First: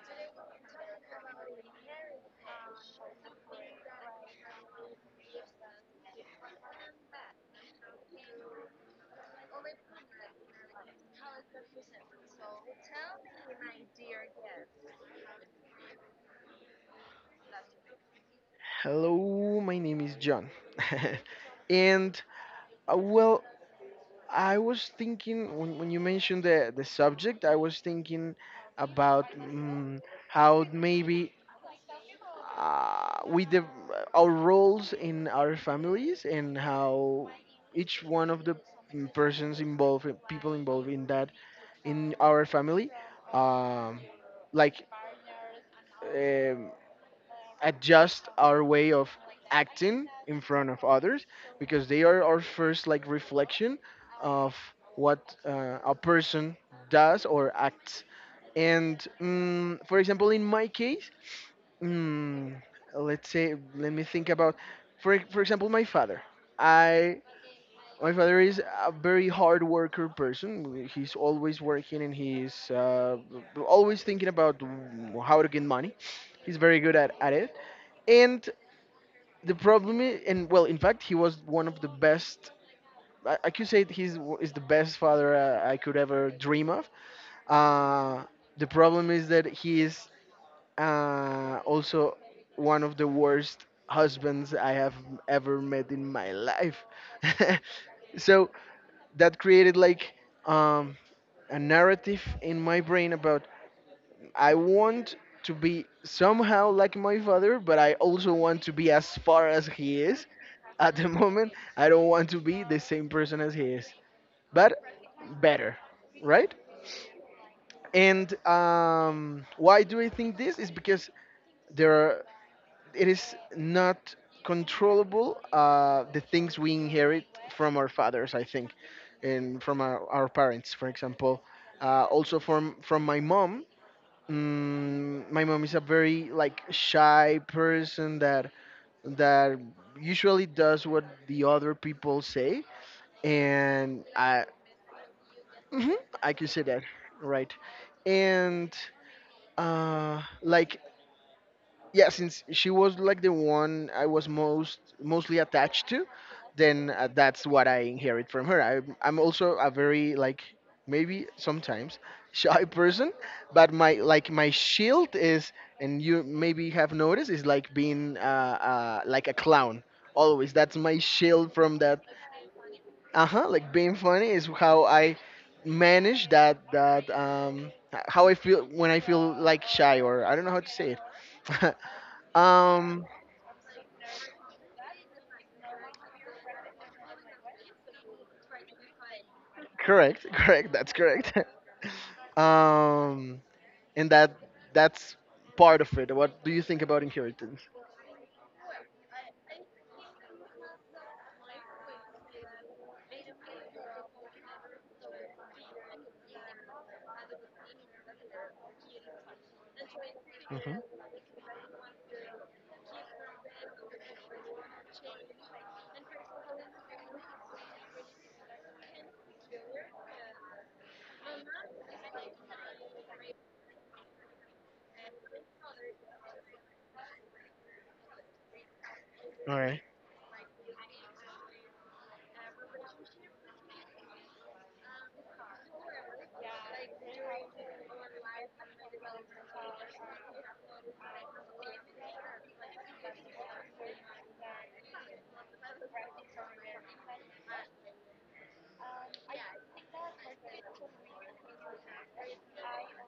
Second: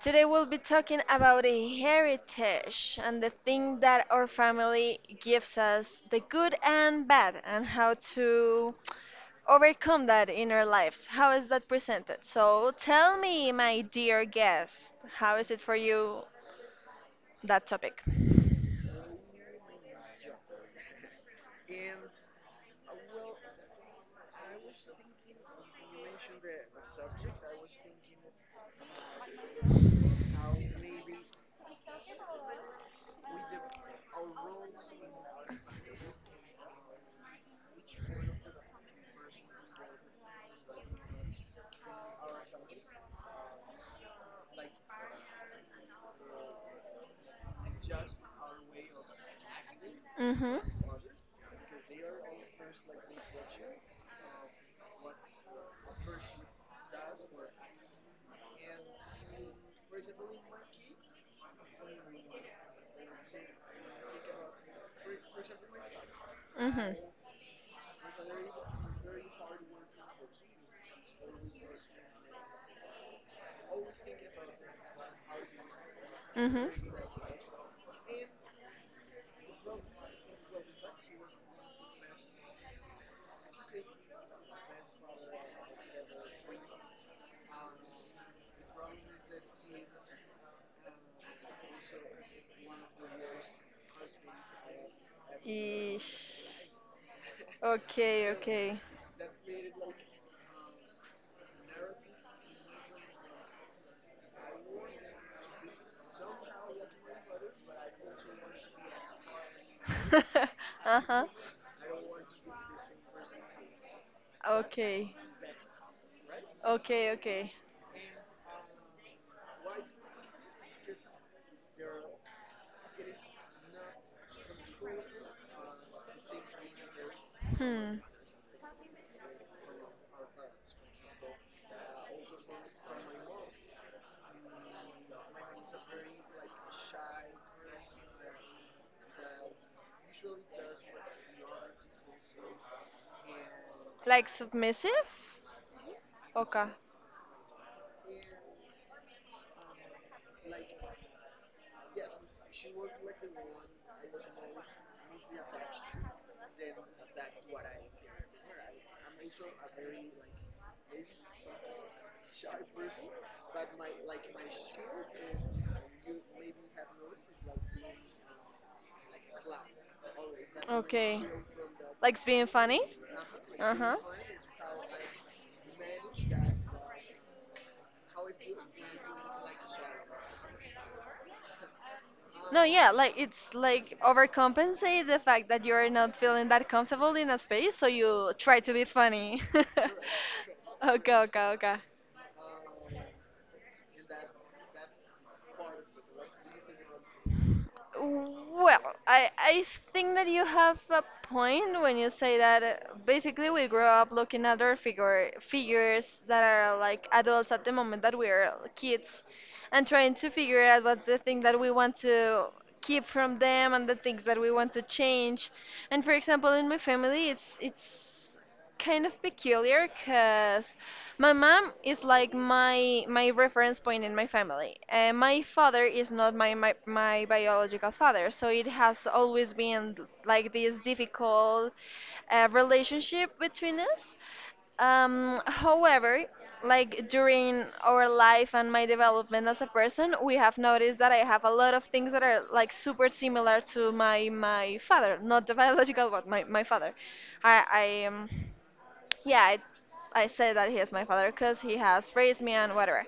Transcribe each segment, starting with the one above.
Today we'll be talking about a heritage and the thing that our family gives us, the good and bad, and how to overcome that in our lives. How is that presented? So tell me, my dear guest, how is it for you that topic? Hello, my name is John. and uh, well, I was thinking when you mentioned the subject, I was thinking about how maybe with our roles in our families and how each one of the people involved in that in our family, um, like. Um, adjust our way of acting in Mm-hmm. front of others because they are our first like reflection of what a person does or acts. And for example, in my case, mm, let's say, let me think about for example my father. Mm-hmm. I My father is a very hard worker person. He's always working and he's always thinking about how to get money. He's very Mm-hmm. good at it, and the problem is, and well, in fact, he was one of the best. I could say he's is the best father I could ever dream of. Uh, the problem is that he is also one of the worst husbands I have ever met in my Ish. life. Okay, So okay. that created like um, a narrative in my brain about I want to be somehow like my father, but I also want to be as far as he is. At the Uh-huh. moment, I don't want to be the same person as he is, but Okay, better, right? okay, okay. And why do I think this? Is because there are, it is not controllable, the things we inherit from our Hmm. fathers, I think, and from our parents, for example. Also from my mom. Mm, my mom is a very like shy person that that usually does what the other people say, and Like I submissive? mhm, I can say Okay, that, right. And, like, yeah, since she was like the one I was mostly attached to, then that's what I inherit from her. I'm also a very like maybe sometimes shy person, but my shield is, and you maybe have noticed, is like being like a clown always. That's my okay. shield from that. Likes being funny? Uh-huh, like Uh being huh. funny is how I manage that. How I feel when I feel like shy, or I don't know how to say it. No, yeah, Um, like it's like overcompensate the fact that you're not feeling that comfortable in a space, so you try to be funny. Correct, correct. That's Okay, correct. okay, okay. um, and that's part of it. What do you think about inheritance? Well, I think that you have a point when you say that basically we grow up looking at our figures that are like adults at the moment that we are kids and trying to figure Mhm. out what's the thing that we want to keep from them and the things that we want to change. And for example, in my family, it's kind of peculiar because my mom is like my reference point in my family. And my father is not my biological father, so it has always All right, been like this difficult relationship between us. However, like during our life and my development as a person, we have noticed that I have a lot of things that are like super similar to my father, not the biological, but my father. I am yeah, I say that he is my father because he has raised me and whatever.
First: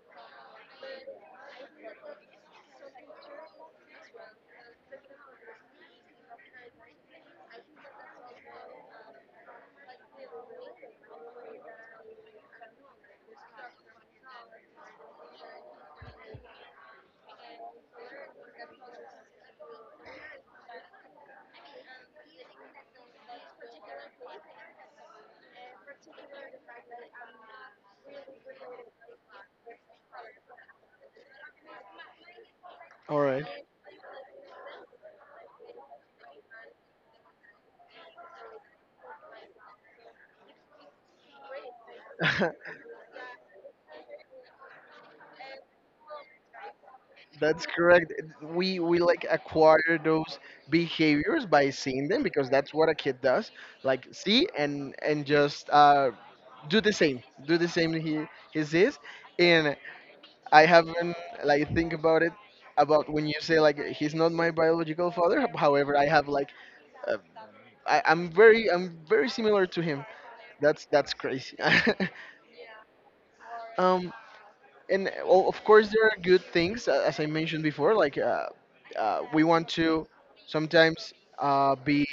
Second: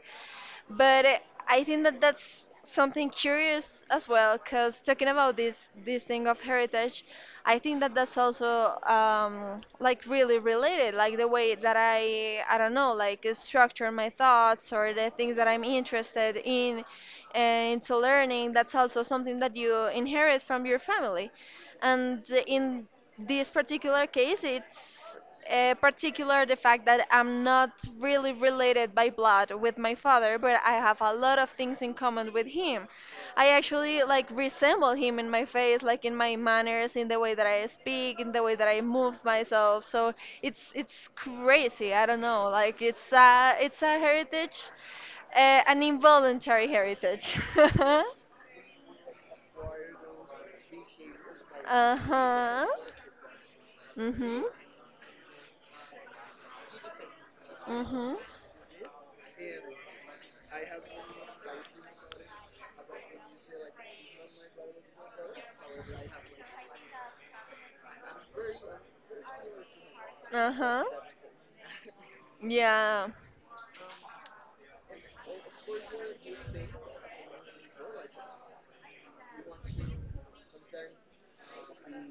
But I think that that's something curious as well because talking about this thing of heritage, I think that that's also like really related, like the way that I don't know like structure my thoughts or the things that I'm interested in into learning. That's also something that you inherit from your family and in this particular case it's particular the fact that I'm not really related by blood with my father, but I have a lot of things in common with him. all right. I actually like resemble him in my face, like in my manners, in the way that I speak, in the way that I move myself. So it's crazy, I don't know, like it's a heritage, an involuntary heritage. That's correct. We like acquire those behaviors by seeing them, because Uh-huh. that's what a kid does. Like Mhm. see, and just do the same, Mhm. He sees. And I haven't like think about it, about when you say like he's not my biological father. However, I have like uh, I'm very, I'm very similar to him. Uh huh. That's crazy. Yeah. um, and well, of course there are good things, as I mentioned before. Like we want to sometimes be.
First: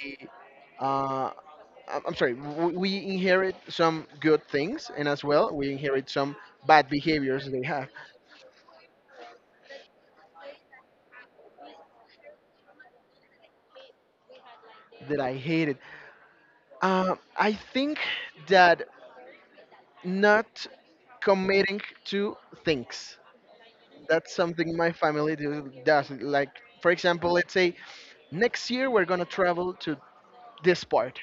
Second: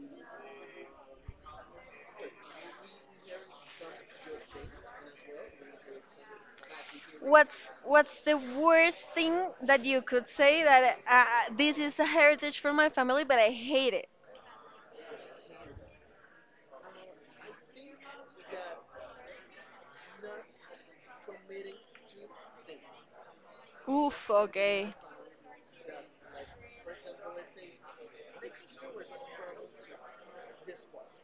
Uh, I'm sorry. We inherit some good things, and as well, we inherit some bad behaviors they What's have what's the worst thing that you could say that, this is a heritage from my family, but I hate it? that I hated. I think that not committing to things. Oof. That's something my Okay. family does. Like, for example, let's say next year we're going to travel to this part.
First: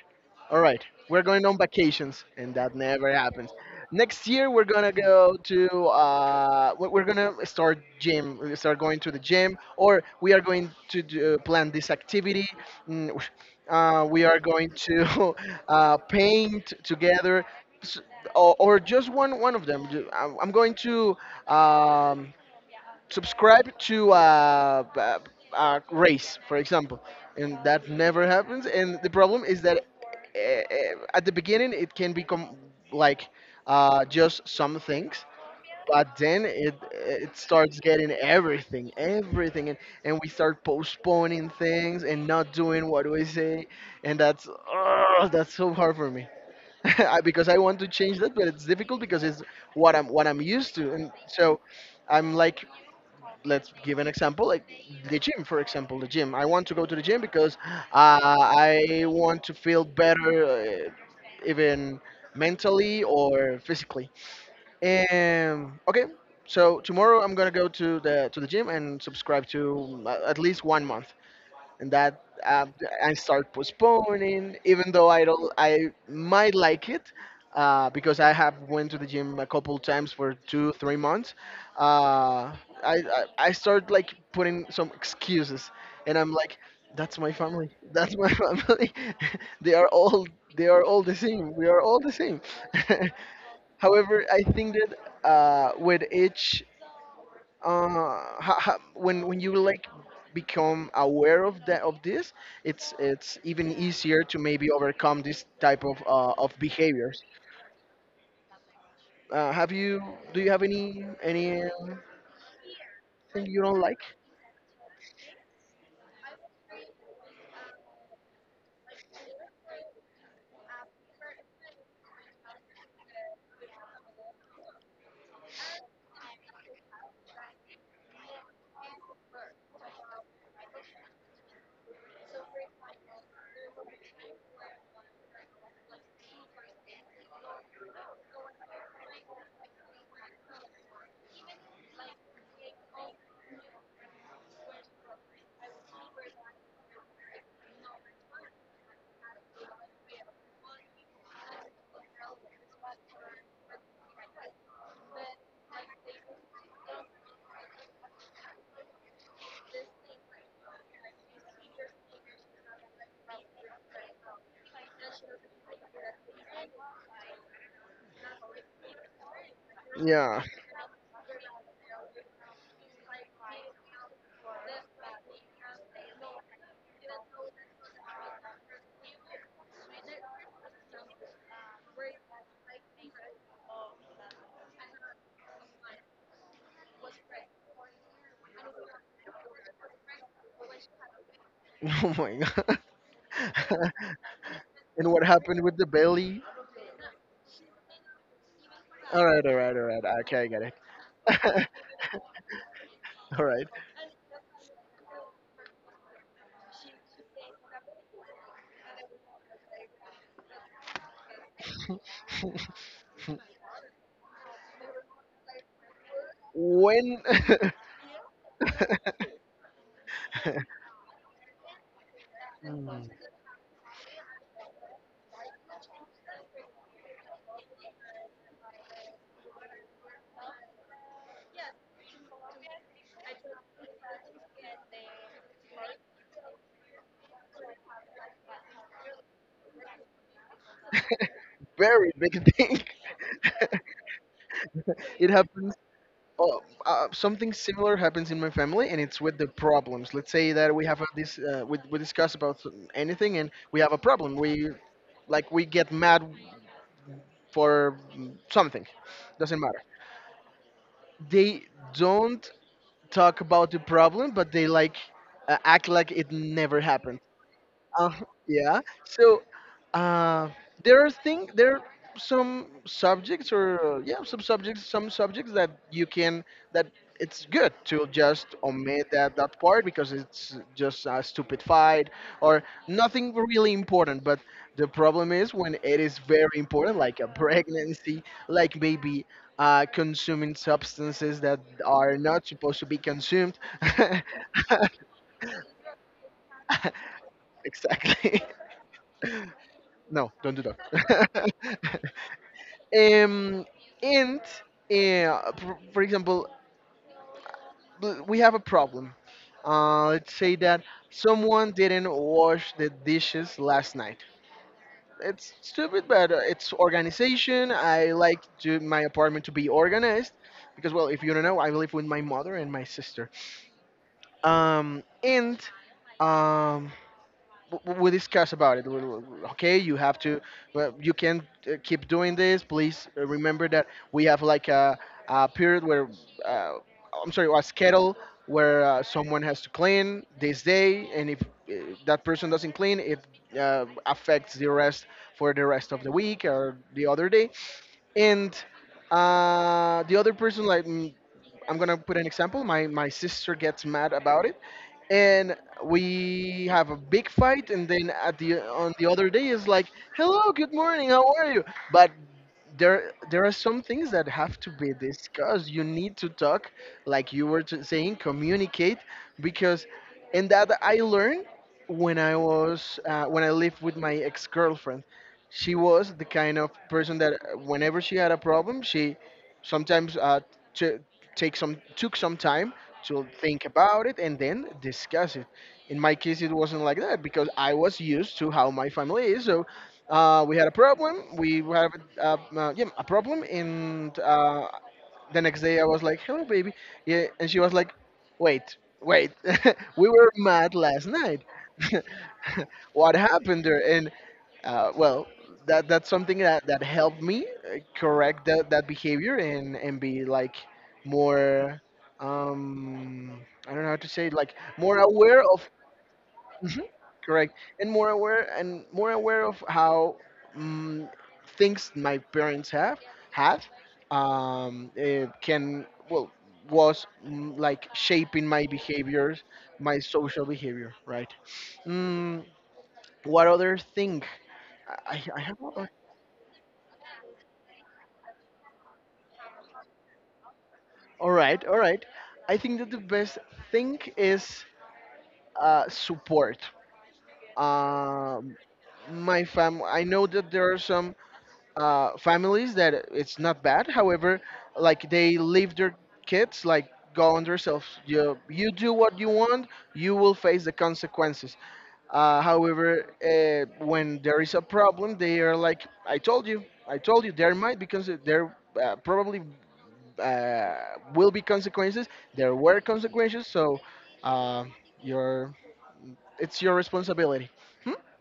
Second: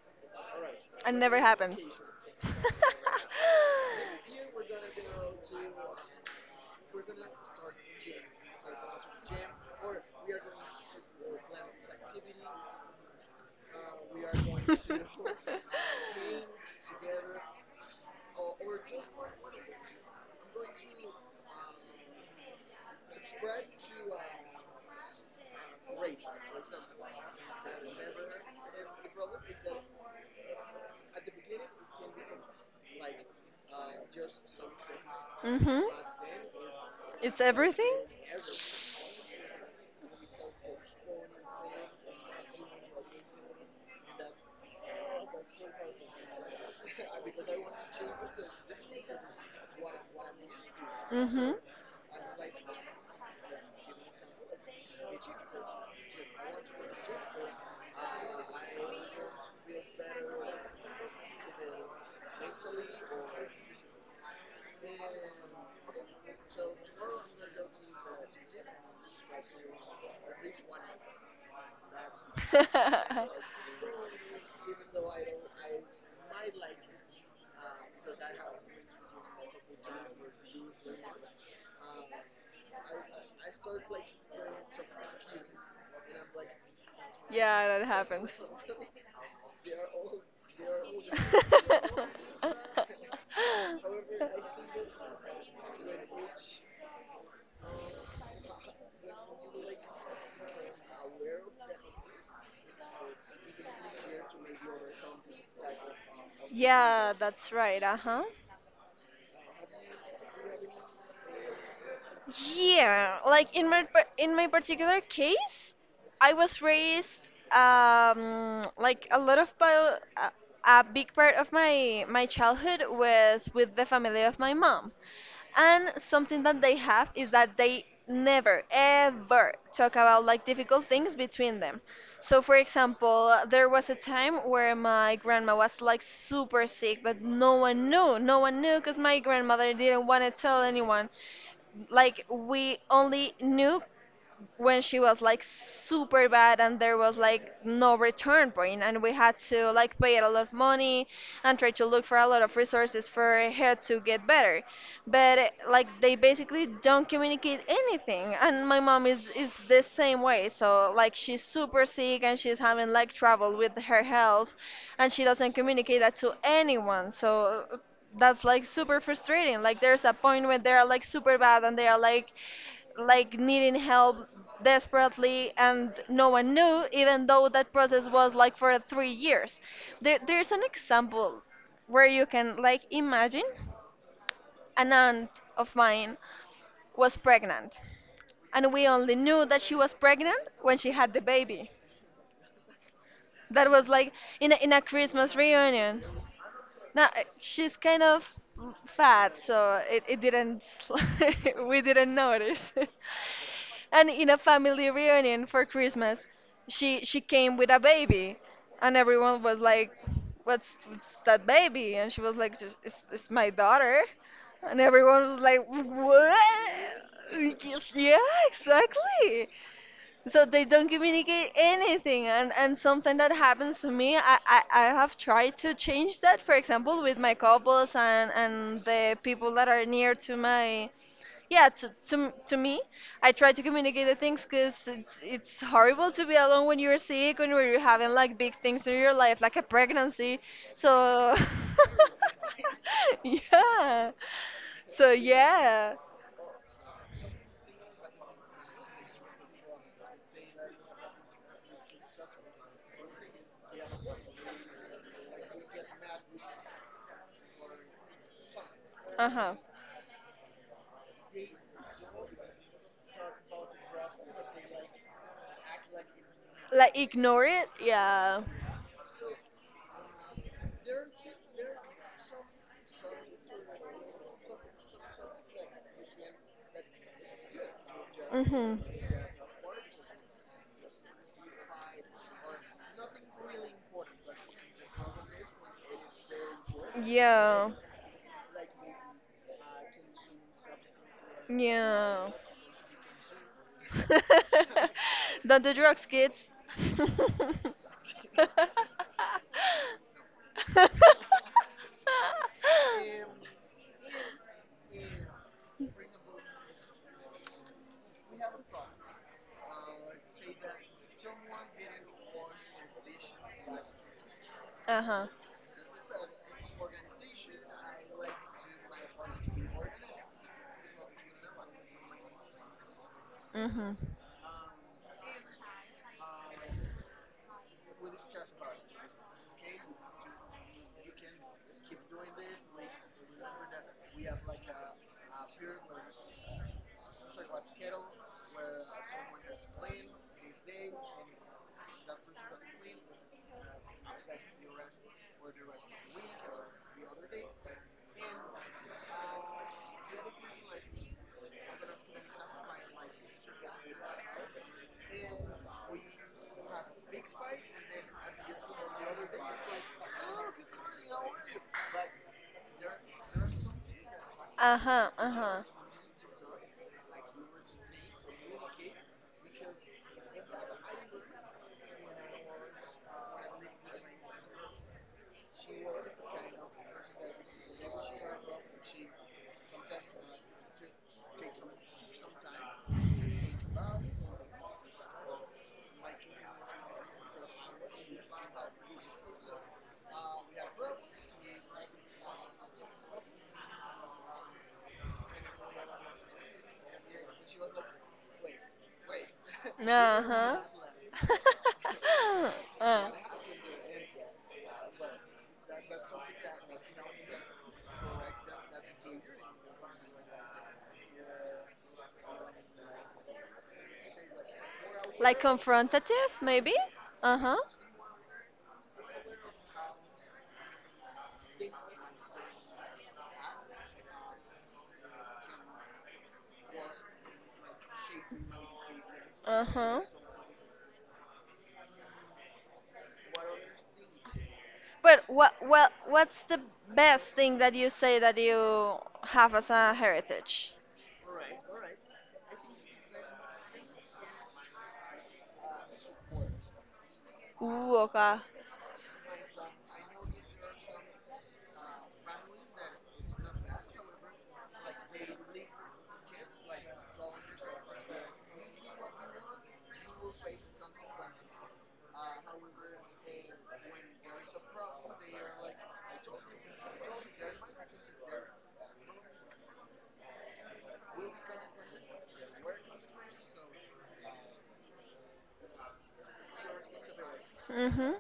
All right, we're going on Never vacations, and that happens. never happens. Next year we're going to go to, we're going to start gym, we start going to the gym, or we are going to do, plan this activity. Mm, uh, we are going to paint together. S- Or or just one of them. I'm going to um, subscribe to a race, for example, and that never happens. And the problem is that at the beginning it can become like just some things, Mm-hmm. but then it It's starts everything. getting everything, everything, and we start postponing things and not doing what we say, and that's ugh, that's so hard for me. Because I want to change that, but it's difficult because it's what I'm used to, and Mm-hmm. so I'm like, let's give an example. Like the gym, for example, the gym. I want to go to the gym because I want to feel better, even mentally or physically. Okay, so tomorrow I'm gonna go to the gym and subscribe to at least 1 month, and that I start postponing. Even though I don't, I might like it, because I have went to the gym a couple times for two, 3 months. Uh, I start like putting some excuses, and I'm like, that's my family, Yeah, that that's my happens. family. they are all they are all the same. We are all the same. However, I think that with each when you like become aware of this, it's even easier to maybe overcome this type of Yeah, behaviors. that's right. Uh huh. Have you do you have any Yeah, thing like you in don't like? In my particular case, I was raised like a lot of a big part of my my childhood was with the family of my mom. And something that they have is that they never ever talk about like difficult things between them. So for example, there was a time where my grandma was like super sick, but no one knew. No one knew because my grandmother didn't want to tell anyone. Like we only knew when she was like super bad and there was like no return point, and we had to like pay a lot of money and try to look for a lot of resources for her to get better. But like they basically don't communicate anything, and my mom is the same way, so like she's super sick and she's having like trouble with her health, and she doesn't communicate that to anyone. So that's like super frustrating. Like there's a Yeah. point when they are like super bad and they are like needing help desperately, and no one knew, even though that process was like for 3 years. There, there's an example where you can like imagine an aunt of mine was pregnant, and we only knew that she was pregnant when she had the baby. Oh my god. That was like in a And what christmas happened with the reunion. belly? No, she's kind of All fat, right, all right, so all right. it Okay, I got didn't it. we didn't notice. All right. And in a family reunion for Christmas, she came with a baby, and everyone was like, what's that baby?" And she was like, it's my daughter," and everyone was like, "What?" When? Yeah, exactly. So they don't communicate anything, and something that happens to me, I have tried to change that. For example, with my couples and the people that are near to yeah, to me, I try to communicate the things because it's horrible to be alone when you're sick, when you're having like big things in your life, like a pregnancy. So, Very big thing, yeah. So it happens. yeah. Uh, uh, something similar happens in my family, and it's with the problems. Let's say that we have a, this. We discuss about anything, and we have a problem. We like we get mad for something. Uh huh. Doesn't matter. They don't talk about the problem, but they like act like it never Like happened. ignore it. Uh, Yeah. yeah. So Um, uh, there are some subjects, or some subjects that you can that it's good to just Mm-hmm. That are omit not that part, because it's just a stupid fight or nothing really important. But the problem is when it is very important, like a pregnancy, like maybe. Consuming substances that are not supposed to be consumed. that's Don't do drugs, kids. Exactly. Exactly. No, don't do that. um, and for example, we have a problem. Let's say that someone didn't wash the dishes last night. Uh huh. It's stupid, but it's organization. I like to my apartment to be organized, because, well, if you don't know, I live with my mother and my sister. Mhm. Um, and um, we discuss about it. Okay, you have to, well, you can keep doing this. Please remember that we have like a period where, uh, I'm sorry, a schedule where someone has to clean this day, and if that person doesn't clean, it affects the rest for the rest of the week or the other day. And the other person, like, I'm gonna put an example. My sister gets mad about it, and we have a big fight, and then at the on the other day is like, hello, good morning, how are you? But there are some things that have to Uh be huh. discussed. You need to talk, like you were saying, communicate. Because, and that I learned when I was when I lived with my ex-girlfriend. She was the kind of person that whenever she had a problem she sometimes t- take some took some time to think about it and then discuss it. In my case, it wasn't like that, because I was used to how my family is. So we had a problem. We have yeah, a problem, and the next day I was like, "Hello, baby," yeah, and she was like, "Wait, wait, Uh huh. we were Uh mad last huh. night. Uh. What happened there?" Uh, well, that that's something that helped me correct that behavior, and be like more um I don't know how to say it, like more aware Like of. confrontative, maybe. Mhm, Uh correct, huh. and more aware, of how um, things my parents have had it can, well, was, like shaping my behaviors, Uh my huh. social behavior, right. Mm, what other thing? But I have. what's the best thing that you say that you have as a heritage? All right, all right. I think that the best thing is support. Ooh, okay. Um, my fam. I know that there are some families that it's not bad. However, like they leave their kids like go on themselves. You do what you want. You will face the consequences. However, when there is a problem, they are like, I told you, there might, because there probably uh, will be consequences. There were consequences, so uh, your it's your responsibility. Hmm? Mhm.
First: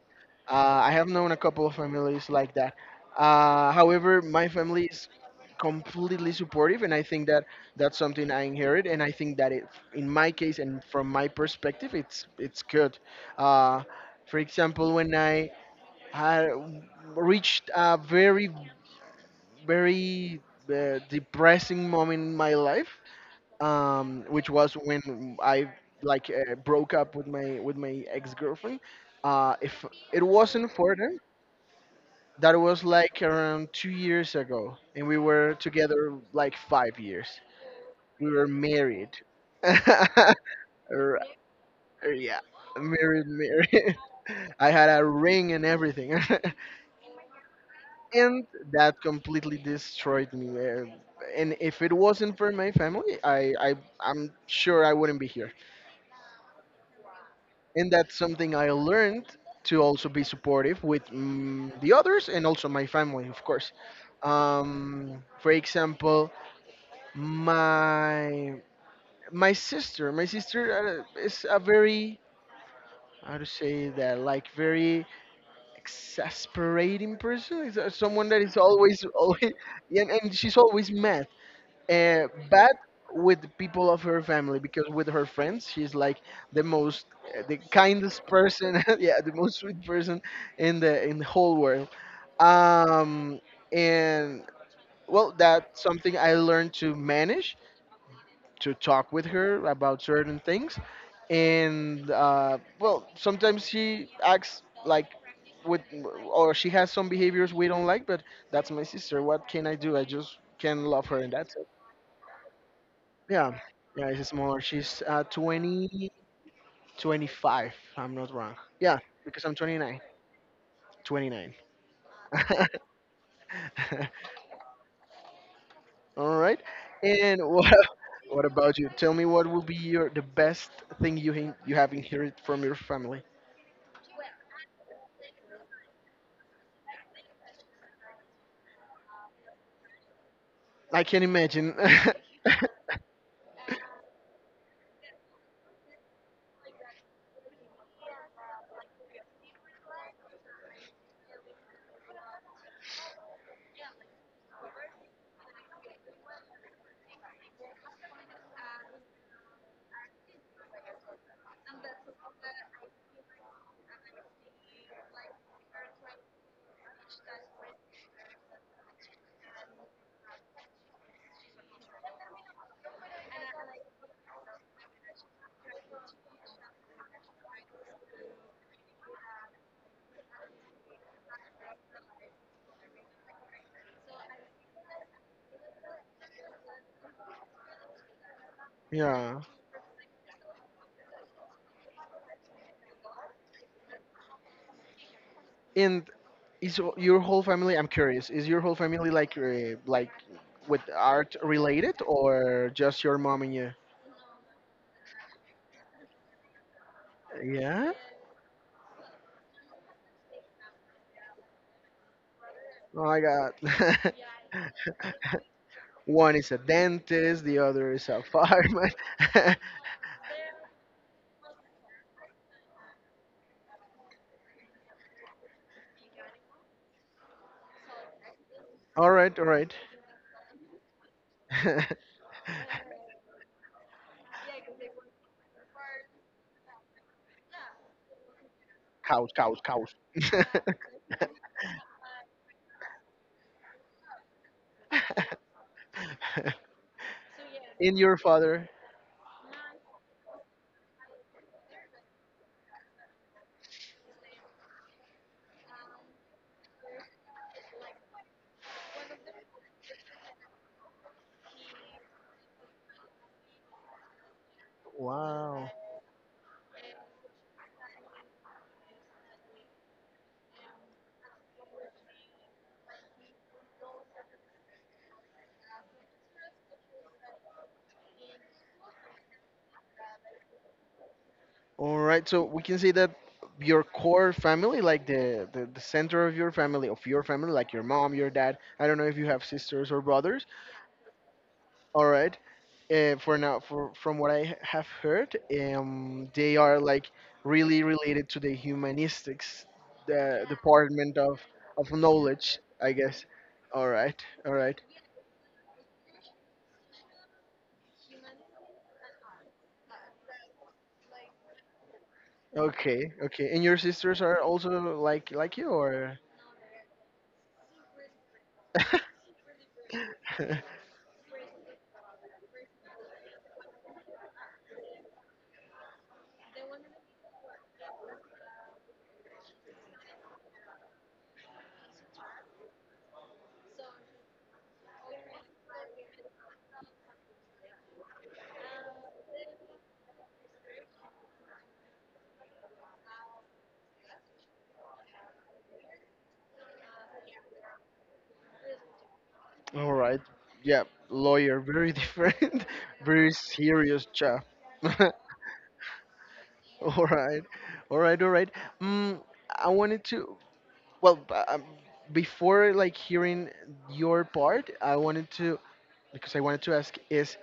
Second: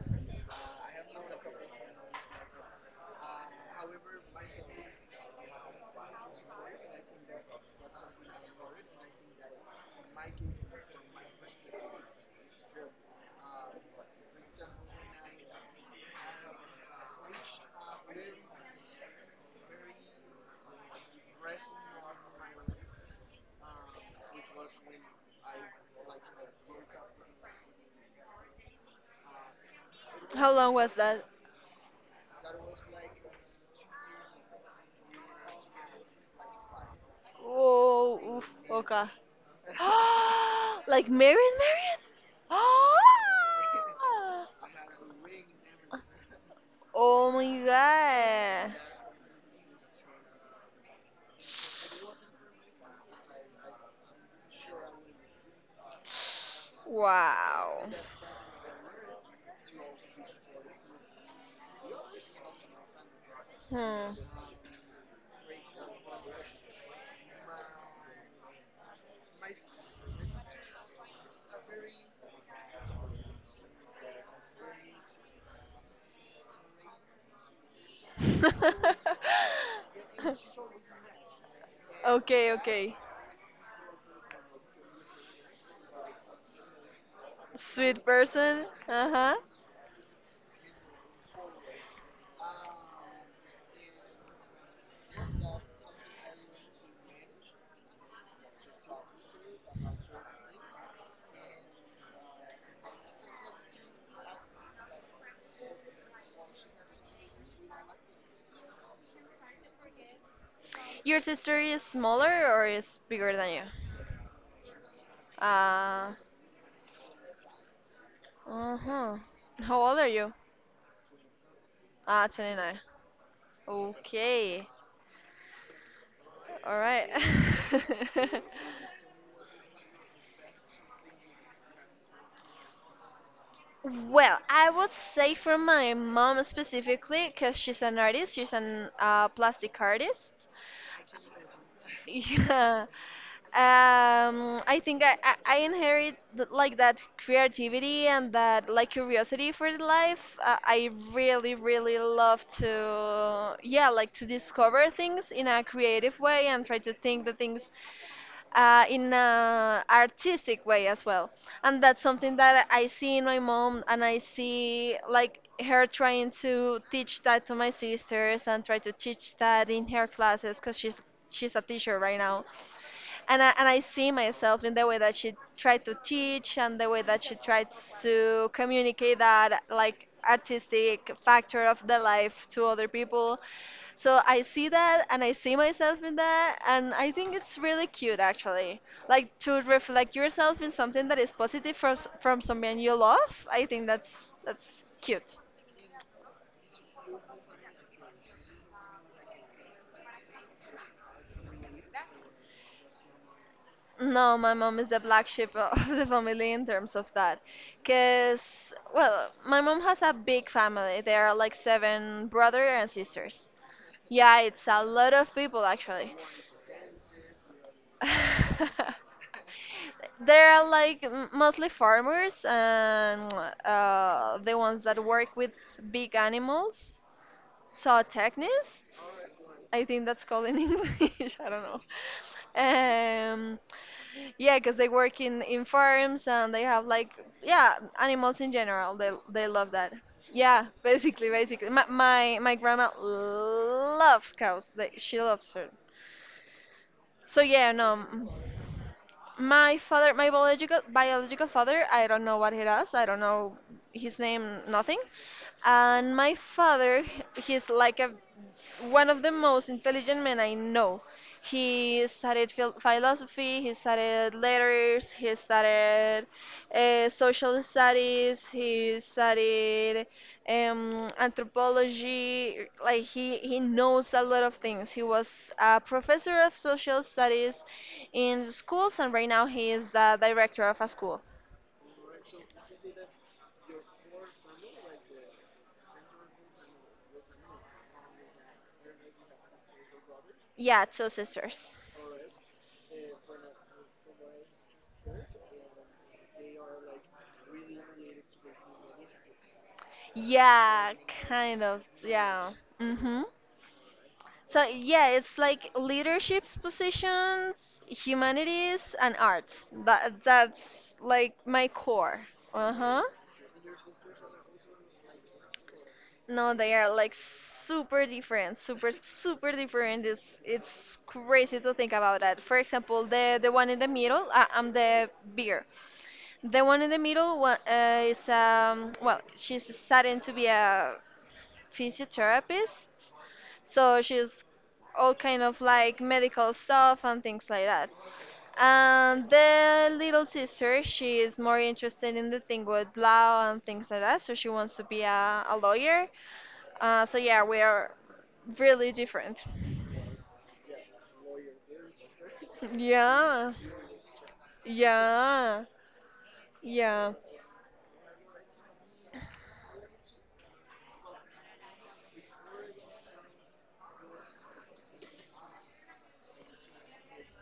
I have known a couple of families like that. However, my family is completely supportive, and I think that that's something I inherit, and I think that it, in my case and from my perspective, it's good. Uh, for example, when I had reached a very depressing moment in my life, which was when I like broke up with my ex girlfriend. If it How wasn't long was for them, that? that was like around 2 years ago, and we were together like 5 years. Oh, We were oof, okay. married. Like Or- Marion, Marion. yeah, married, married. I had a ring and everything, Oh my and god! that completely destroyed me. And if it wasn't for my family, I'm sure I wouldn't be here. Wow. And that's something I learned to also be supportive with the others, and also my family, of course. Hmm. For example, my my sister is a very, how to say that, like, very exasperating person. Is someone that is always always, and she's always mad, Okay, but okay. with the people of her family, because with her friends she's like the most, the Sweet kindest person. person, Uh yeah, the huh. most sweet person in the whole world. um and, well, that's something I learned to manage, to talk with her about certain things. And well, sometimes she acts like, with, or she has some behaviors we don't like, but that's my sister. What can I do? I just can love Your her, and that's sister it. is smaller or is bigger than Yeah, you? yeah, it's smaller. She's Uh, 20, 25, if I'm not wrong. Yeah, uh-huh. because I'm How old 29. are you? 29. Ah, 29. Okay. All right. All right. And what, what about you? Tell me, what will be your, the best thing you have inherited from your family? Well, I would say for my mom specifically, because she's an artist, she's an plastic artist. I can imagine. Yeah. I think I inherit like that creativity and that like curiosity for the life. I really, really love to, yeah, like to discover things in a creative way, and try to think the things in a artistic way as well. And that's something that I see in my mom, and I see like her trying to teach that to my sisters and try to teach that in her classes because she's a teacher right now, and I see myself in the way that she tried to teach and the way that she tried to communicate that like artistic factor of the life to other people. So I see that, and I see myself in that, and I think it's really cute actually. Like Yeah. to reflect yourself in something that is positive from from someone you love. I think that's cute. And your whole family, I'm curious, is your whole family like, like with art related, or just your mom and you? No, my mom is the black sheep of the family in terms of that. Yeah. Because, well, my mom has a big family. There are like seven brothers and Oh my sisters. God. Yeah, it's a lot of people actually. One is a dentist, the other is a fireman. There are like mostly farmers and the ones that work with big animals. Saw All technists, right, all right. I think that's called in English. I don't know. Um, yeah, because they work in farms, and they have like yeah animals in general. Cows, They cows, love that. cows. Yeah, basically, basically. My grandma loves cows. Like she loves her. So yeah, In no. your Mm, father. my father, my biological father, I don't know what he does. I don't know his name, nothing. And my father, he's like a one of the most intelligent men I know. He studied philosophy, he studied letters, he Wow. studied social studies, he studied anthropology. Like he knows a lot of things. He was a professor of social studies in schools, and right now he is the director of a school. All right, so we can say that your core family, like the center of your family, like your mom, your dad, I don't know if you have sisters or brothers. Yeah, two sisters. All right. For now, from what I have heard, they are like really related to the humanistics, the Yeah, department of kind of. of Yeah. knowledge, I Hmm. guess. All right, all So right. yeah, it's like leaderships positions, humanities, and arts. That that's like my core. Uh huh. Okay, okay. And your sisters are also like you, or... No, they are like super different, super super different. It's crazy to think about that. For example, the one in the middle, I'm the beer. The one in the middle is well, she's studying to be a physiotherapist, so she's all kind of like medical stuff and things like that. And the little sister, she is more interested in the thing with law and things like that, so she wants to be a lawyer. So yeah, we are really different. All right. Yeah, lawyer, very different. Very Yeah, serious job. yeah, All yeah. right, all right, all right. mm, I wanted to, well, before like hearing your part, I wanted to, because I wanted to ask is,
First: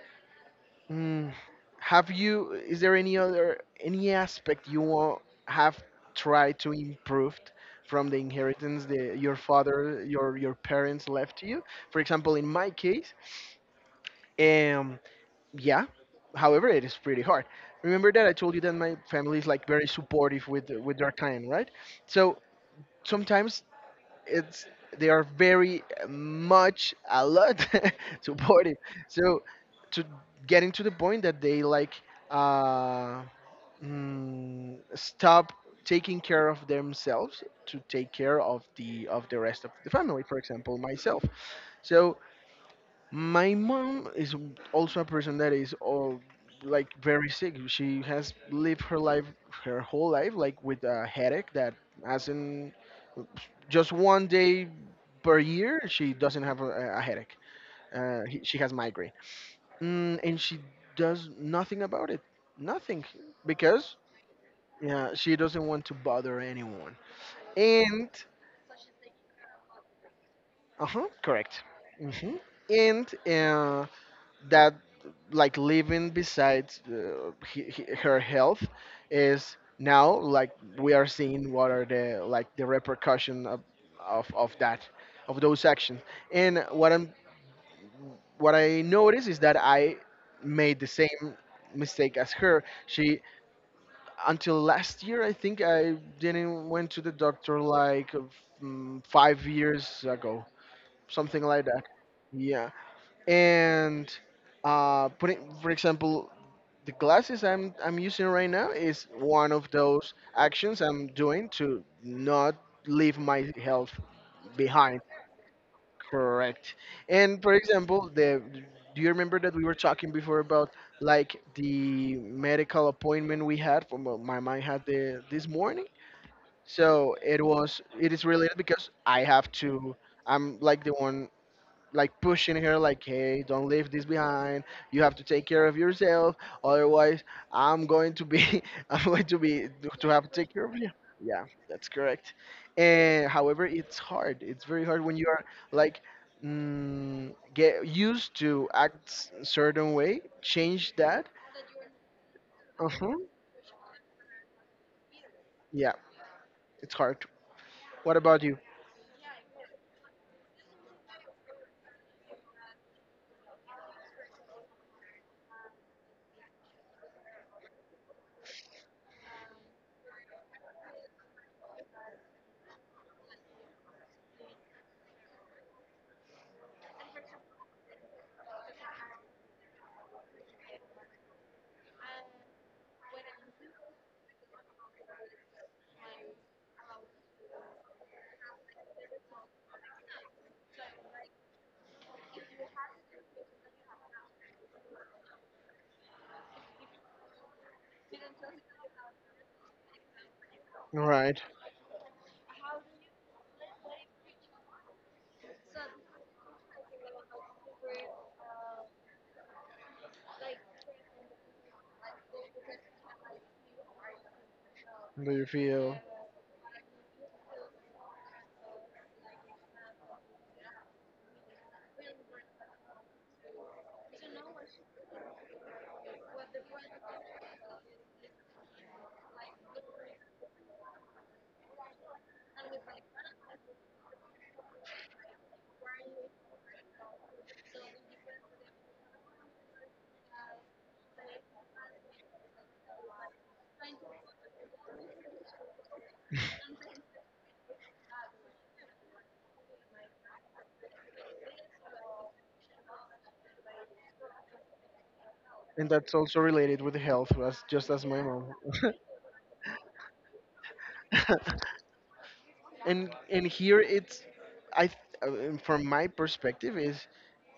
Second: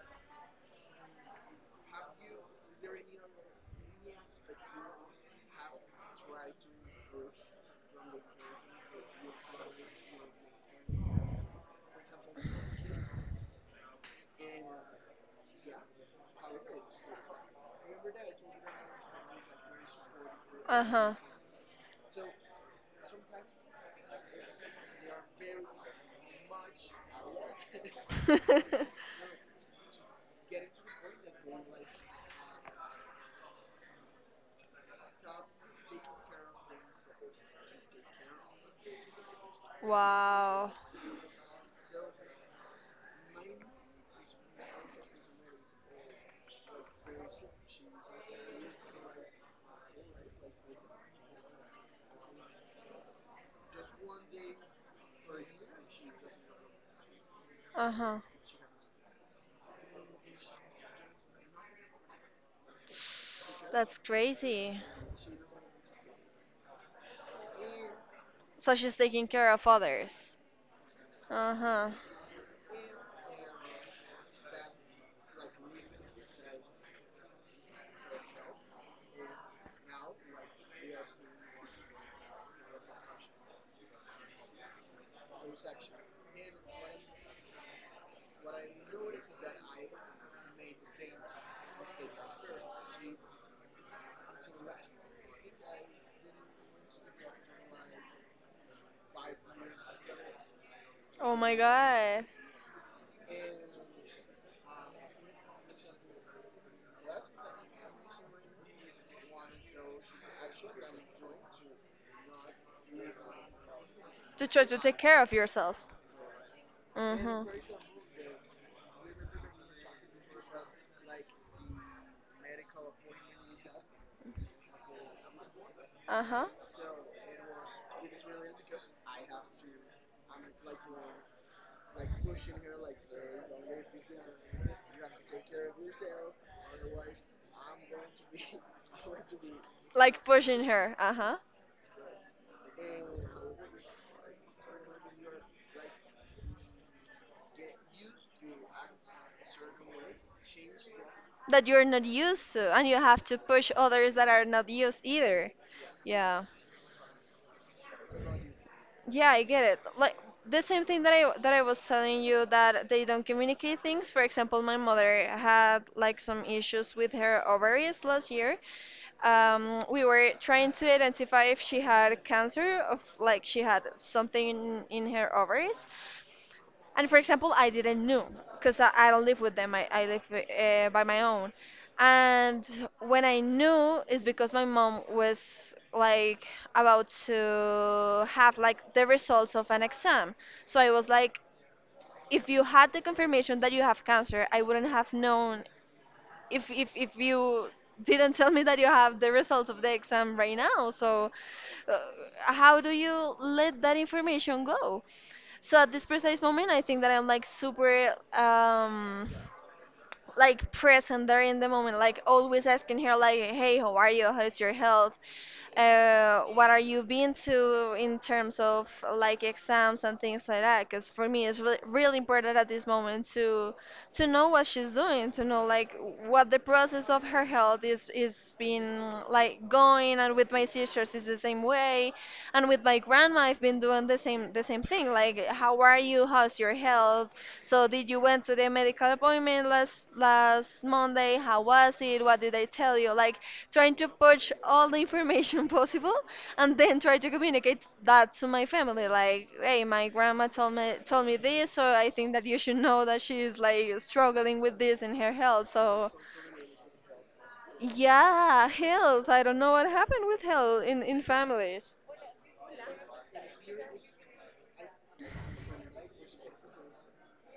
mm, have you, is there any other, any aspect you want, have tried to improve from the inheritance that your parents left to you? For example, in my case, um, yeah. However, it is pretty hard. Remember that I told you that my family is like very supportive with Uh with their huh. client, right? So sometimes it's they are very much a lot supportive. So, to getting to the point that they like uh, stop taking care of themselves to take care of the rest of the family. For Wow. example, myself. So my mom is also a person that is all like very sick. She has lived her life, her whole life, like with a headache that hasn't, just one day per year she doesn't have a headache. Uh huh. She has migraine, and she does nothing about it. Nothing, That's because, crazy. yeah, she doesn't want to bother anyone. And So she's taking care of others. uh huh, Uh correct. huh. Hmm. And that, like living besides, her health is now like, we are seeing what are the, like, the repercussion of that, of those actions. And what I noticed is that I made the same mistake as her. She Until last year, I think, I didn't went to the doctor, like, 5 years ago, Oh something my like that. god. Yeah. And putting, for example, the glasses I'm using right now is one of those actions I'm doing to not leave my health To try to behind. take care of yourself. Correct. Uh And huh. for example, the do you remember that we were talking before about, like, the medical appointment we had from, my mom had the this morning? Uh huh. So it is related, because I have to. I'm like the one like pushing her, like, hey, don't leave this behind, you have to take care of yourself, otherwise I'm going to be, I'm going to Like have to take pushing care of you. her. Uh huh. Yeah, that's correct. And however, it's hard, it's very hard when you are like, get used to act certain way, change that. That you're not used to, and you Uh-huh. have to push others that are not used either. Yeah, Yeah. it's hard. What about you? Yeah, I get it. Like the same thing that I was telling you, that they don't communicate things. For example, my mother had like some issues with her ovaries last year. We were trying to identify if she had cancer of like she had something in her ovaries, and for example I didn't know because I don't live with them I live by my own, and when I knew is because my mom was like about to have like the results of an exam. So I was like, if you had the confirmation that you have cancer, I wouldn't have known if you didn't tell me that you have the results of the exam right now. All So right. uh, how do you let that information go? So at this precise moment I think that I'm like super like present there in the moment, like always asking her like, "Hey, how are you? How's your health? Do you feel, What are you been to in terms of like exams and things like that?" Because for me, it's really really important at this moment to know what she's doing, to know like what the process of her health is being like going, and with my sisters it's the same way, and with my grandma I've been doing the same thing. Like, how are you? How's your health? So did you went to the medical appointment last Monday? How was it? What did they tell you? Like trying to purge all the information possible and then try to communicate that to my family. Like, hey, my grandma told me this, so I think that you should know that she's like struggling with this in her health. and So that's also related with health, as just as my mom. yeah, health. I don't know what happened with health in families. And here, it's, from my perspective, is,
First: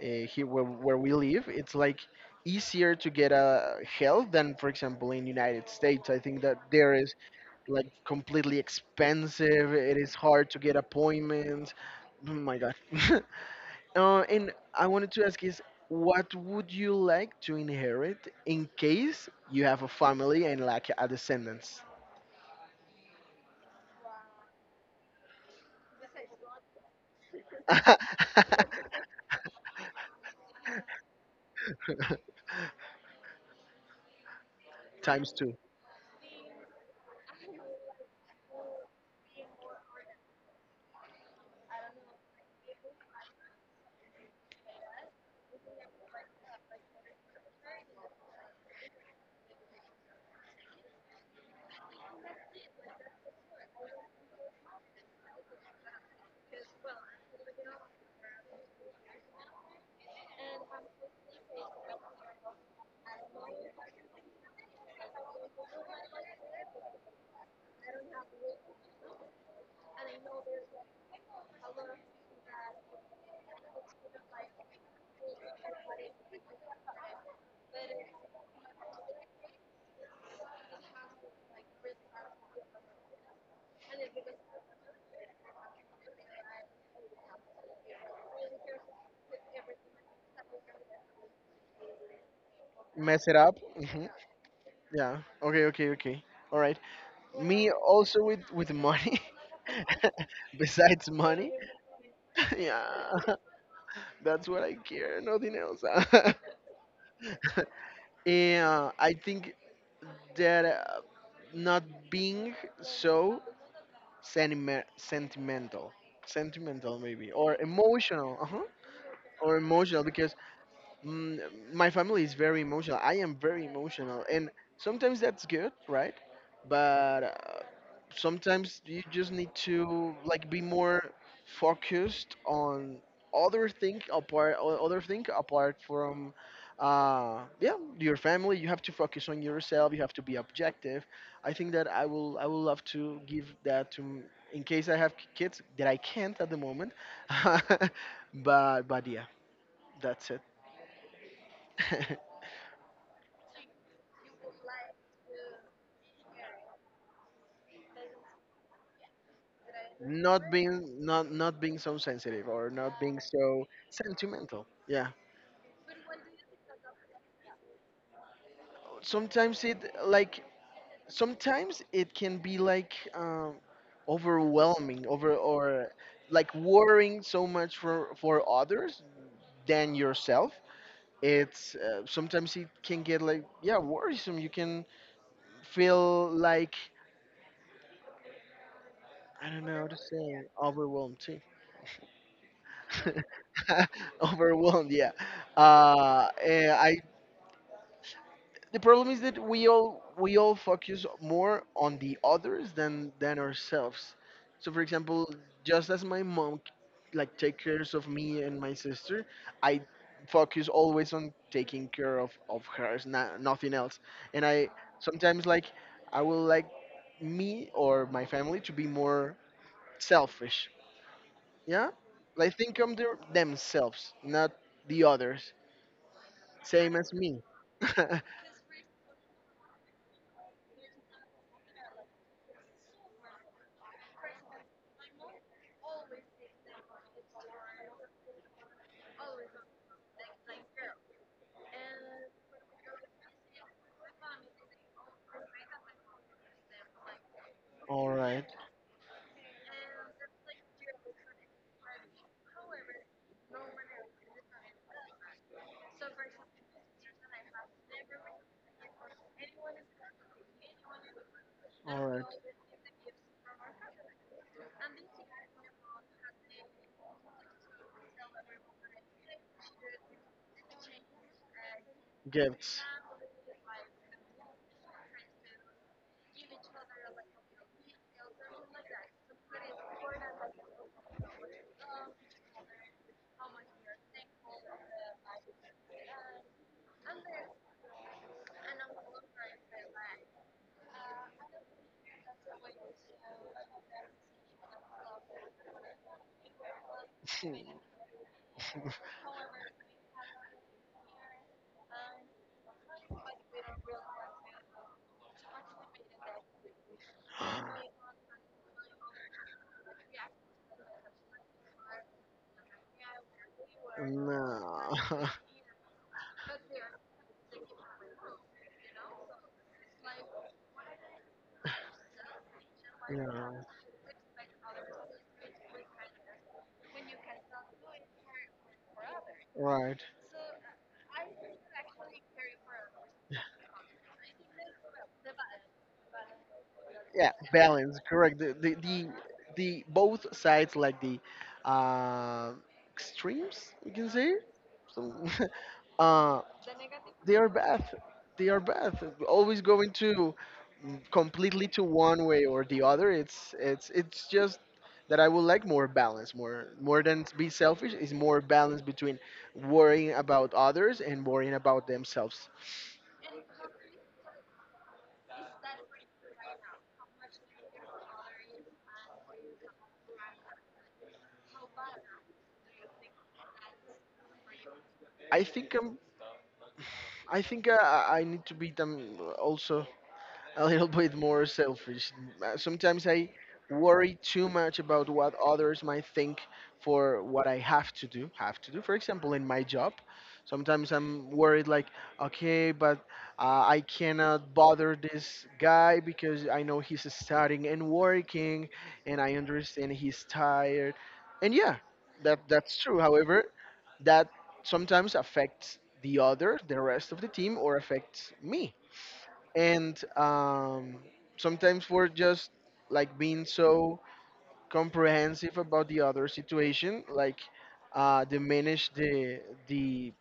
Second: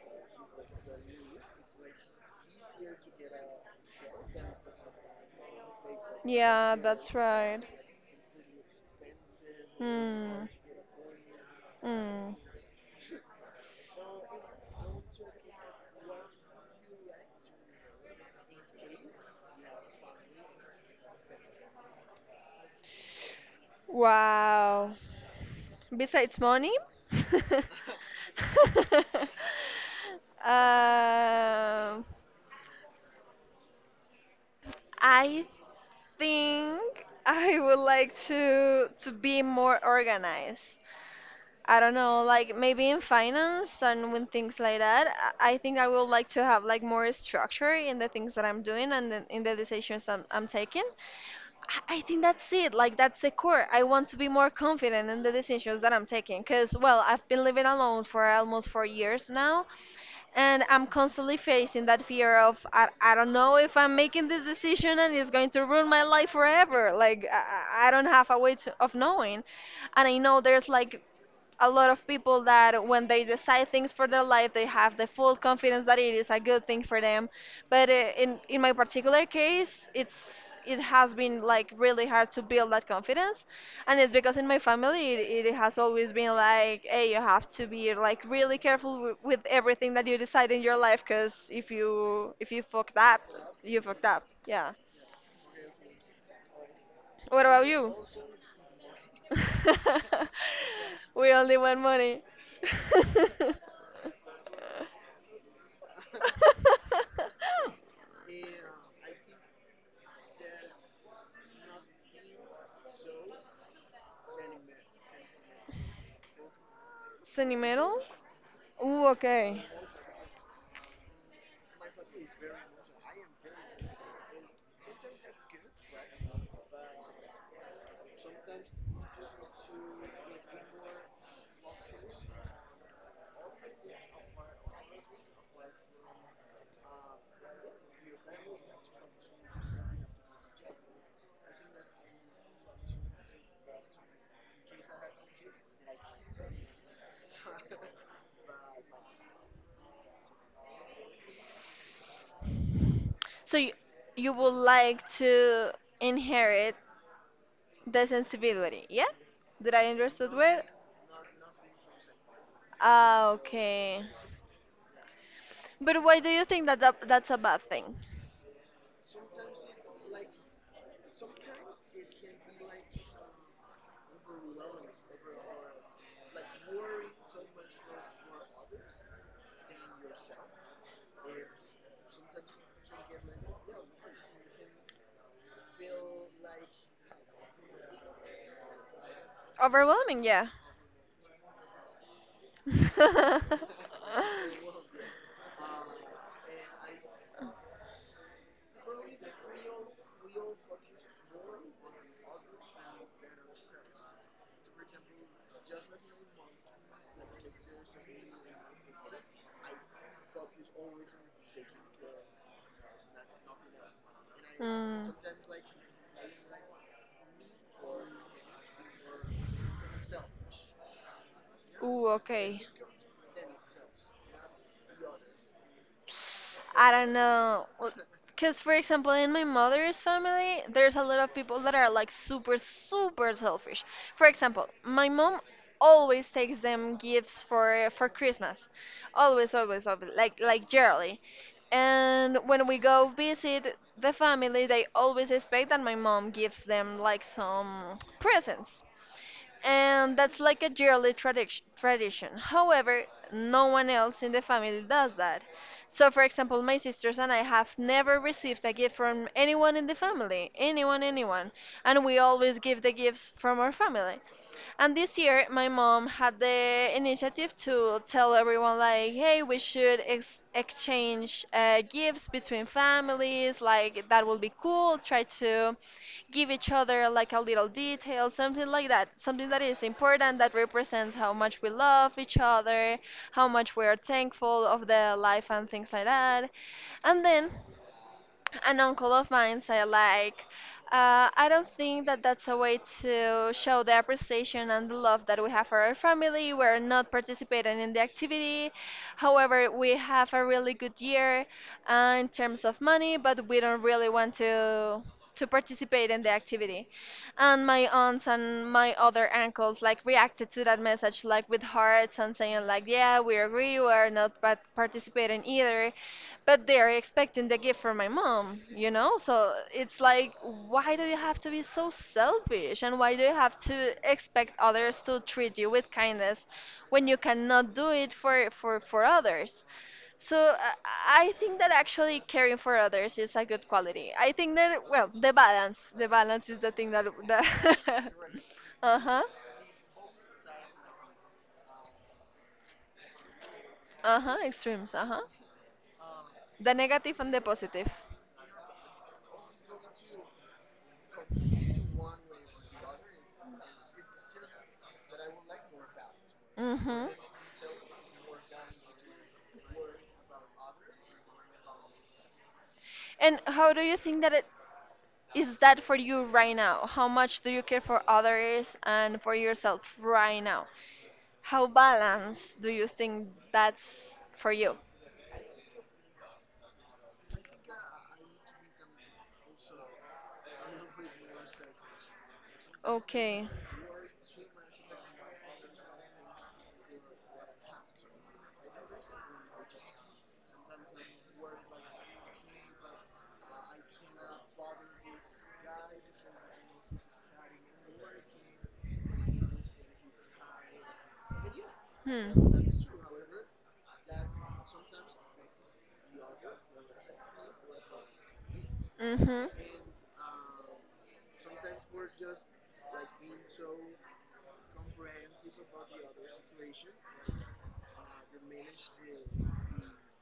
here, where we live, it's like easier to get a health than, for example, in United States. I think that Yeah, there is that's right. like completely expensive, it is Hmm. hard to get appointments. Oh Hmm. my God. And I wanted to ask is, what would you like to inherit in case you have a family and like a descendants? Wow. Besides money? Um, Times I two. think I would like to be more organized. I don't know, like maybe in finance and when things like that, I think I would like to have like more structure in the things that I'm doing and in the decisions I'm taking. I think that's it. Like that's the core. I want to be more confident in the decisions that I'm taking because well, I've been living alone for almost 4 years now, and I'm constantly facing that fear of I don't know if I'm making this decision and it's going to ruin my life forever. Like I don't have a way to, of knowing, and I know there's like a lot of people that when they decide things for their life they have the full confidence that it is a good thing for them, but in my particular case it's it has been like really hard to build that confidence, and it's because in my family it has always been like, hey, you have to be like really careful with everything that you decide in your life because if you fucked up, Mess it up. you fucked Hmm. up, yeah. Yeah. Okay. Okay. Okay. All right. What about Me you? also, with money. Besides We money, only want money. yeah, that's what I care. Nothing else. Yeah, I think that not being so sentimental, sentimental maybe, Sunny or metal? emotional, uh-huh, Ooh, or okay. emotional because, Mm, my family is very emotional. I am very emotional, and sometimes that's good, right? But sometimes you just need to, like, be more focused on other thing apart, other thing apart from, yeah, your family. You have to focus on yourself. You have to be objective. I think that I will love to give that to, in case I have kids, that I can't at the moment. But, yeah, that's it. So you would like to inherit the sensibility, yeah? Did I understood well? Not being so sensitive, or not being Ah, so okay. sentimental, yeah. But why do you think that, that that's a bad thing? Sometimes it, like, sometimes it can be like, overwhelming, over or like worrying so much for others than yourself. It's, sometimes it can get like, yeah, worrisome. You can feel like, I don't know how to say Overwhelming, yeah. it, overwhelmed too. Overwhelmed, yeah. Eh, I The problem is that we all focus more on the others than ourselves. So, for example, just as my mom like take cares of me and my sister, I focus always on taking care of hers, nothing else. And i Mm. sometimes, like, I will like me or my family to be more selfish, yeah, Ooh, like, okay. think of themselves, not the others, I same don't as me. know. Because, for example, in my mother's family, there's a lot of people that are like super, super selfish. For example, my mom always takes them gifts for Christmas, always, always, always, like yearly. And when we go visit the family, they always expect that my mom gives them like some All right. presents, and that's like a yearly tradition. Tradition. However, no one else in the family does that. So, for example, my sisters and I have never received a gift from anyone in the family, anyone, anyone, and All we right. always give the gifts from our family. And this year, my mom had the initiative to tell everyone, like, hey, we should exchange gifts between Gifts. families. Like, that will be cool. Try to give each other, like, a little detail, something like that. Something that is important, that represents how much we love each other, how much we are thankful of the life, and things like that. And then an uncle of mine said like, I don't think that that's a way to show the appreciation and the love that we have for our family. We're not participating in the activity. However, we have a really good year in terms of money, but we don't really want to participate in the activity. And my aunts and my other uncles like reacted to that message like with hearts and saying like, yeah, we agree, we're not No. participating either. But they're expecting the gift from my mom, you know? So it's like, why do you have to be so selfish? And why do you have Yeah. to expect others to treat you with kindness when you cannot do it for others? Right. So I think that actually caring for others is a good quality. I think that, well, the balance is the thing that, Yeah, balance, that correct. the the the, uh-huh, the both sides, like the, uh, extremes, you can say. uh-huh, extremes, So, uh-huh. uh The negative and they the are bad, positive. they are bad, always going to, completely, to one way or the other. It's just that I would like more balance. More, more Hmm. than be selfish, is more balance between worrying about others and worrying about themselves. And how do you think that it is that for you right now? How much do you care for others and for yourself right now? How balanced do you think that's for you? I think, I need to beat them also a little bit more selfish. Sometimes I Okay. worry too much about what others might think for what I have to do. Have to do, for example, in my job. Sometimes I'm worried, like, okay, but, I cannot bother this guy because I know he's studying and working, and I understand he's tired. And yeah, Hmm. That's true. However, that sometimes affects the other, the rest of the team, or affects me. Mm-hmm. And, sometimes we're just like being so comprehensive about the other situation, like, diminish the,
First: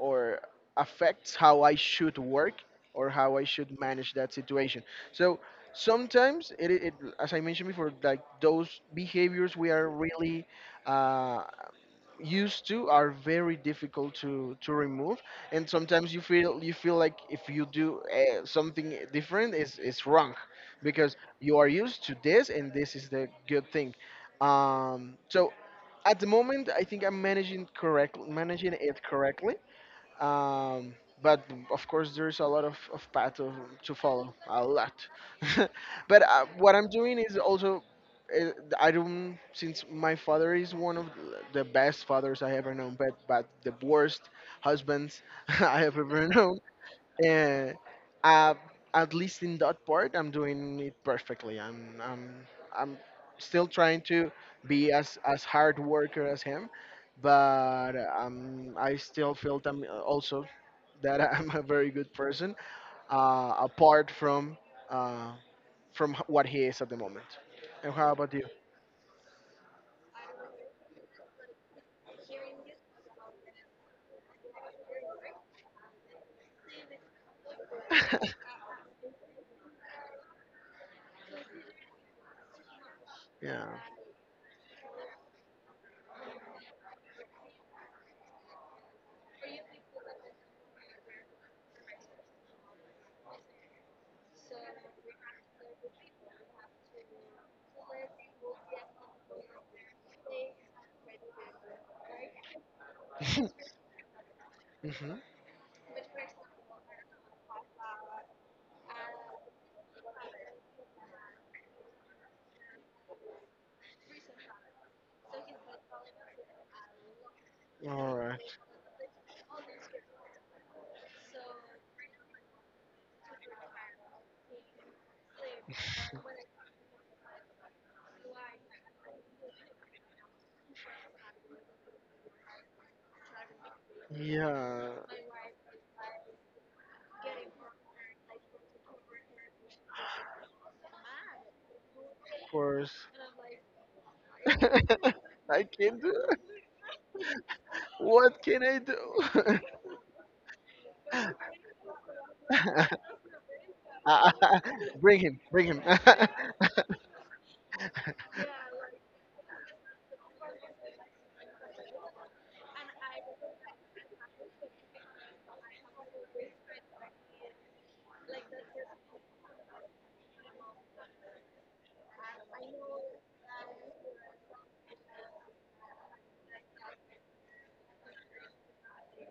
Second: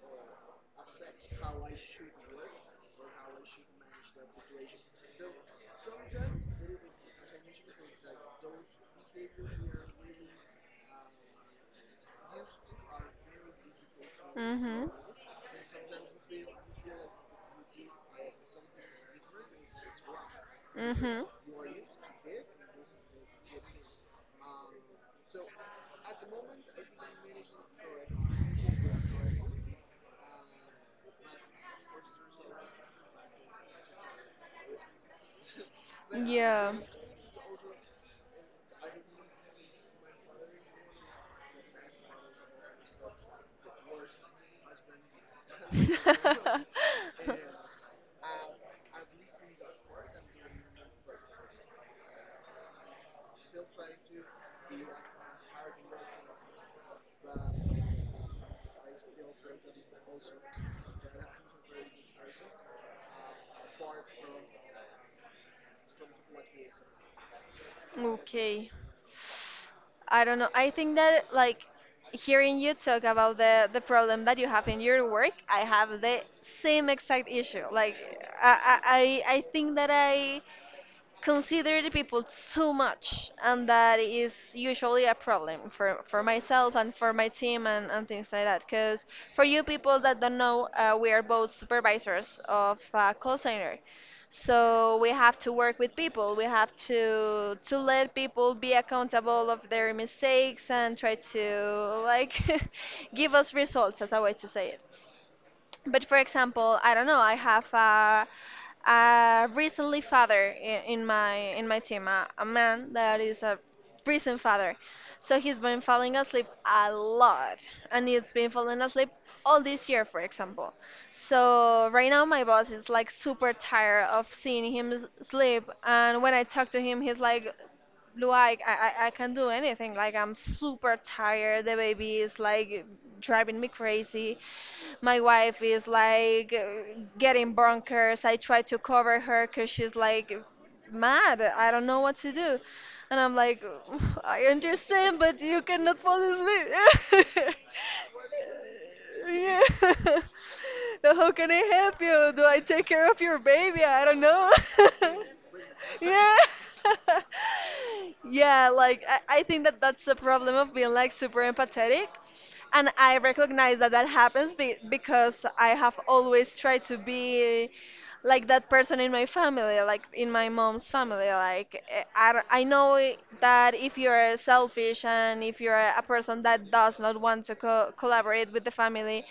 or affects how I should work or how I should manage that situation. So sometimes it, as I mentioned before, like those behaviors we are really, uh, used to, are very difficult to Mm-hmm. remove. And sometimes you feel like, if you do something different, is wrong, because Mm-hmm. you are used to this, and this is the good thing. So at the moment, I think I'm managing, correct managing it correctly. um, but of course, there's a lot of path to follow, a lot. But Yeah. what I'm doing is also, uh, I don't since my father is one of the best fathers I ever known, but the worst husbands I have ever known. uh, uh, at least in that part, I'm doing it perfectly. I'm still trying to be as hard worker as him, but, I still feel that I'm also that, I'm a very good person, apart uh, from h- what he is at the moment. And how about you? Okay. I don't know. I think that like hearing you talk about the problem that you have in your work, I have the same exact issue. Like I I I think that I consider the people too much Yeah. and that is usually a problem for myself and for my team and things like that because for you people that don't know, we are both supervisors of a call center, so we have to work with people, we have to let people be accountable of their mistakes and try to like give us results as a way to say it. Mhm. But for example, I don't know. I have a recently father in my in my team, a man that is a recent father. So he's been falling asleep a lot, and All he's right. been falling asleep all this year, for example. So right now my boss is like super tired of seeing him sleep, and when I talk to him, he's like I can't do anything. Like I'm super tired. The baby is like driving me crazy, Yeah, my of wife is like getting bonkers. I try to cover her because she's like mad. I don't know what to do. course. And I'm like, I understand, but you I cannot can't do. fall asleep. What can I do? Yeah. So how can I help you? Do I take care of your baby? I don't know. Bring him, bring him. Yeah. Yeah, like I think that that's the problem of being like super empathetic, and I recognize that that happens because I have always tried to be like that person in my family, like in my mom's family. Like eh, I know that if you're selfish and if you're a person that does not want to collaborate with the family,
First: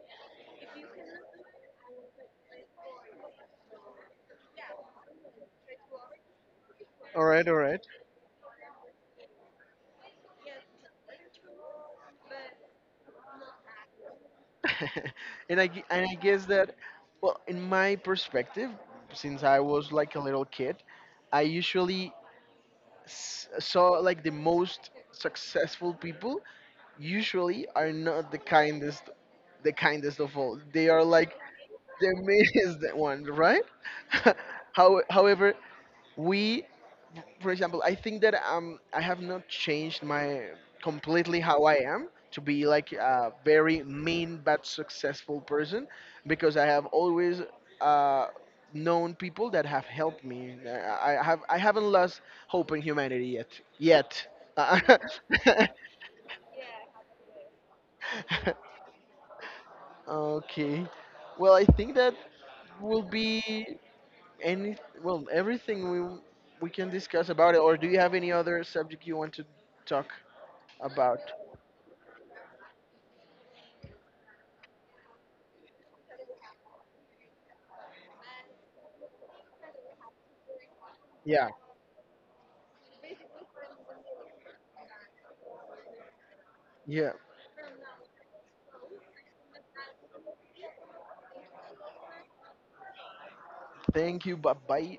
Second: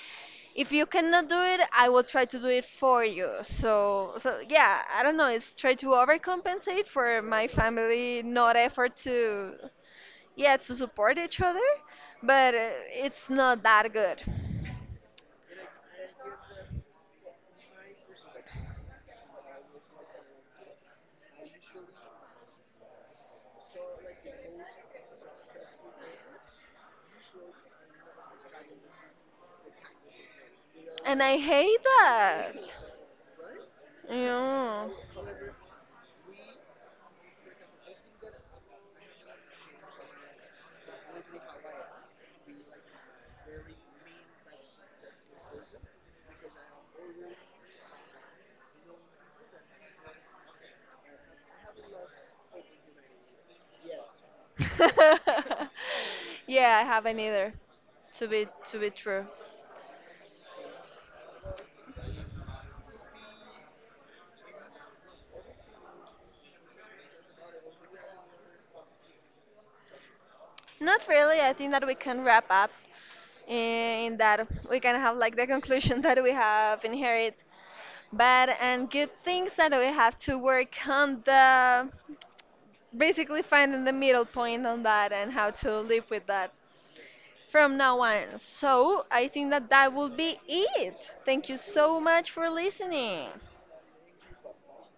if you cannot do it, I will try to do it for you. So so yeah, I don't know. It's try to overcompensate for All right, my all right. family not effort to yeah to support each other, but it's not that good. And I guess that, well, in my perspective, since I was like a little kid, I usually saw, like, the most successful people usually are not the kindest, the kindest of all. They are And like I hate the that. meanest one, right? Yeah. However, we for example, I think that I have not changed my completely, how I am, to be like a very mean but successful person, because I have always uh known people that have helped me. I haven't lost hope in humanity yet. Yet. Yeah, I haven't either, to be true. Okay. Well, I think that will be any, well, everything we can discuss about it, or do you have any other subject you want to talk Not about? really. I think that we can wrap up in that we can have like the conclusion that we have inherited bad and good things that we have to work on Yeah, the, basically finding the middle point on that and how to live with that yeah. from now on. So I think that that will be it. Thank you so much for listening. Thank you. Bye bye.